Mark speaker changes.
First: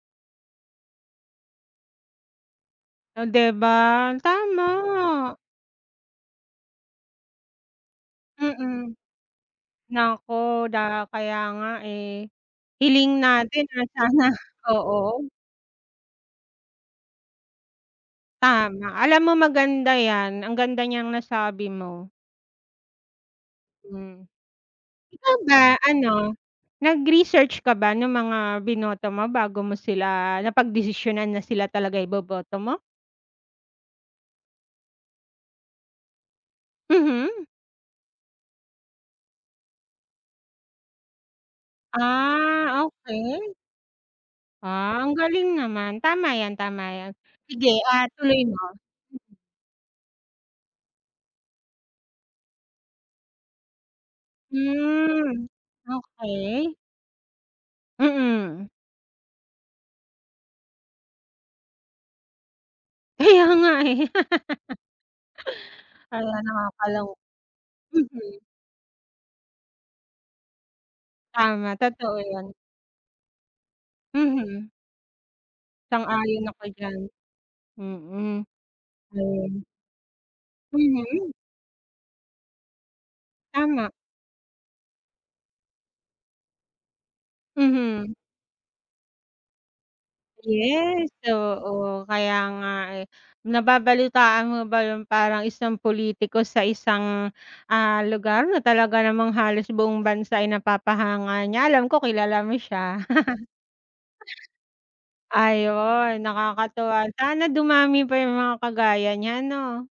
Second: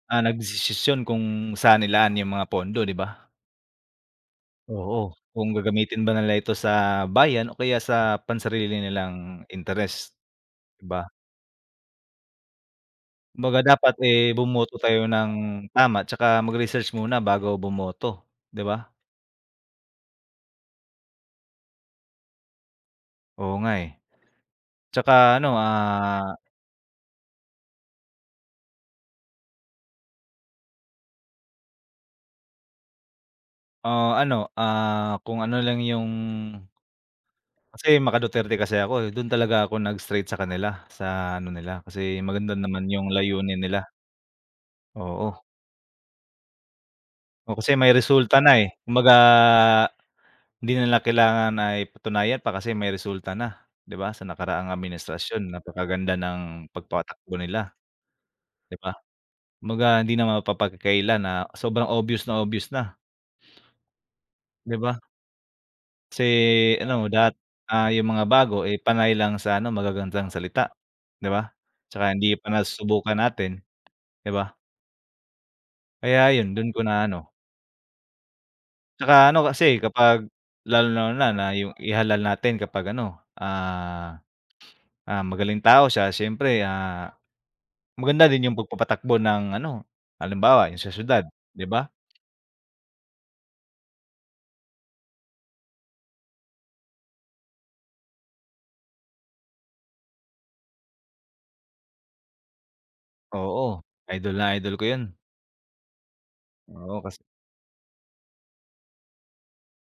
Speaker 1: Ah, nagdesisisyon kung saan ilaan yung mga pondo, 'di
Speaker 2: O
Speaker 1: ba?
Speaker 2: 'di ba,
Speaker 1: Oo,
Speaker 2: tama.
Speaker 1: kung gagamitin ba nila ito sa bayan o kaya sa pansarili
Speaker 2: Mm.
Speaker 1: nilang interest,
Speaker 2: Naku
Speaker 1: 'di ba?
Speaker 2: da kaya nga, eh, hiling
Speaker 1: Kumbaga
Speaker 2: natin na
Speaker 1: dapat,
Speaker 2: sana,
Speaker 1: eh, bumoto tayo
Speaker 2: oo.
Speaker 1: ng tama 'tsaka magresearch muna bago bumoto, 'di
Speaker 2: Tama,
Speaker 1: ba?
Speaker 2: alam mo maganda 'yan, ang ganda niyang nasabi mo.
Speaker 1: Oo nga eh,
Speaker 2: Hmm,
Speaker 1: 'tsaka
Speaker 2: ikaw
Speaker 1: ano
Speaker 2: ba
Speaker 1: ah
Speaker 2: ano, nag-research ka ba nung mga binoto mo bago mo sila napagdesisyonan na sila talaga iboboto mo?
Speaker 1: O ano ah, kung ano lang yung
Speaker 2: Mhm.
Speaker 1: Kasi maka-Duterte kasi ako dun talaga ako nag-straight sa kanila sa ano nila, kasi maganda
Speaker 2: Ah,
Speaker 1: naman yung
Speaker 2: okey.
Speaker 1: layunin nila.
Speaker 2: Ah, ang
Speaker 1: Oo.
Speaker 2: galing naman, tama 'yan, tama 'yan,
Speaker 1: O kasi
Speaker 2: sige,
Speaker 1: may
Speaker 2: ah,
Speaker 1: resulta
Speaker 2: tuloy
Speaker 1: na, eh,
Speaker 2: mo.
Speaker 1: kumbaga, hindi nila kailangan na patunayan pa kasi may resulta na, 'di ba ,sa nakaraang
Speaker 2: Hmm,
Speaker 1: administrasyon napakaganda ng
Speaker 2: okey.
Speaker 1: pagpatakbo nila,
Speaker 2: Mm.
Speaker 1: 'di ba? Kumbaga hindi naman mapapagkaila na sobrang obvious na obvious na.
Speaker 2: Kaya nga, eh.
Speaker 1: 'Di ba?
Speaker 2: Kaya
Speaker 1: Kasi ano
Speaker 2: nakakalung
Speaker 1: dapat, ah, yung mga
Speaker 2: mhm.
Speaker 1: bago, eh, panay lang sa ano magagandang salita, 'di ba?
Speaker 2: Tama,
Speaker 1: Tsaka
Speaker 2: totoo
Speaker 1: hindi pa
Speaker 2: 'yon.
Speaker 1: nasusubukan natin, 'di ba?
Speaker 2: Mhm.
Speaker 1: Kaya
Speaker 2: Sang-ayon
Speaker 1: 'yon
Speaker 2: ako
Speaker 1: do'n ko na
Speaker 2: diyan,
Speaker 1: ano.
Speaker 2: mm,
Speaker 1: Tsaka ano,
Speaker 2: ayun.
Speaker 1: kasi kapag
Speaker 2: Mhm.
Speaker 1: lalong-lalo na yung ihalal natin kapag ano,
Speaker 2: Tama.
Speaker 1: ah, ah, magaling tao siya siyempre, ah,
Speaker 2: Mhm.
Speaker 1: maganda din yung pagpapatakbo ng ano, halimbawa yung sa
Speaker 2: Yes,
Speaker 1: siyudad, 'di ba?
Speaker 2: oo kaya nga, eh. Nababalitaan mo ba yung parang isang pulitiko sa isang, ah, lugar na talaga namang halos buong bansa ay napapahanga niya alam ko kilala mo siya.
Speaker 1: Oo, idol na idol ko 'yon.
Speaker 2: Ayun,
Speaker 1: Oo
Speaker 2: nakakatuwa
Speaker 1: kasi
Speaker 2: sana dumami pa yung mga kagaya niya, 'no?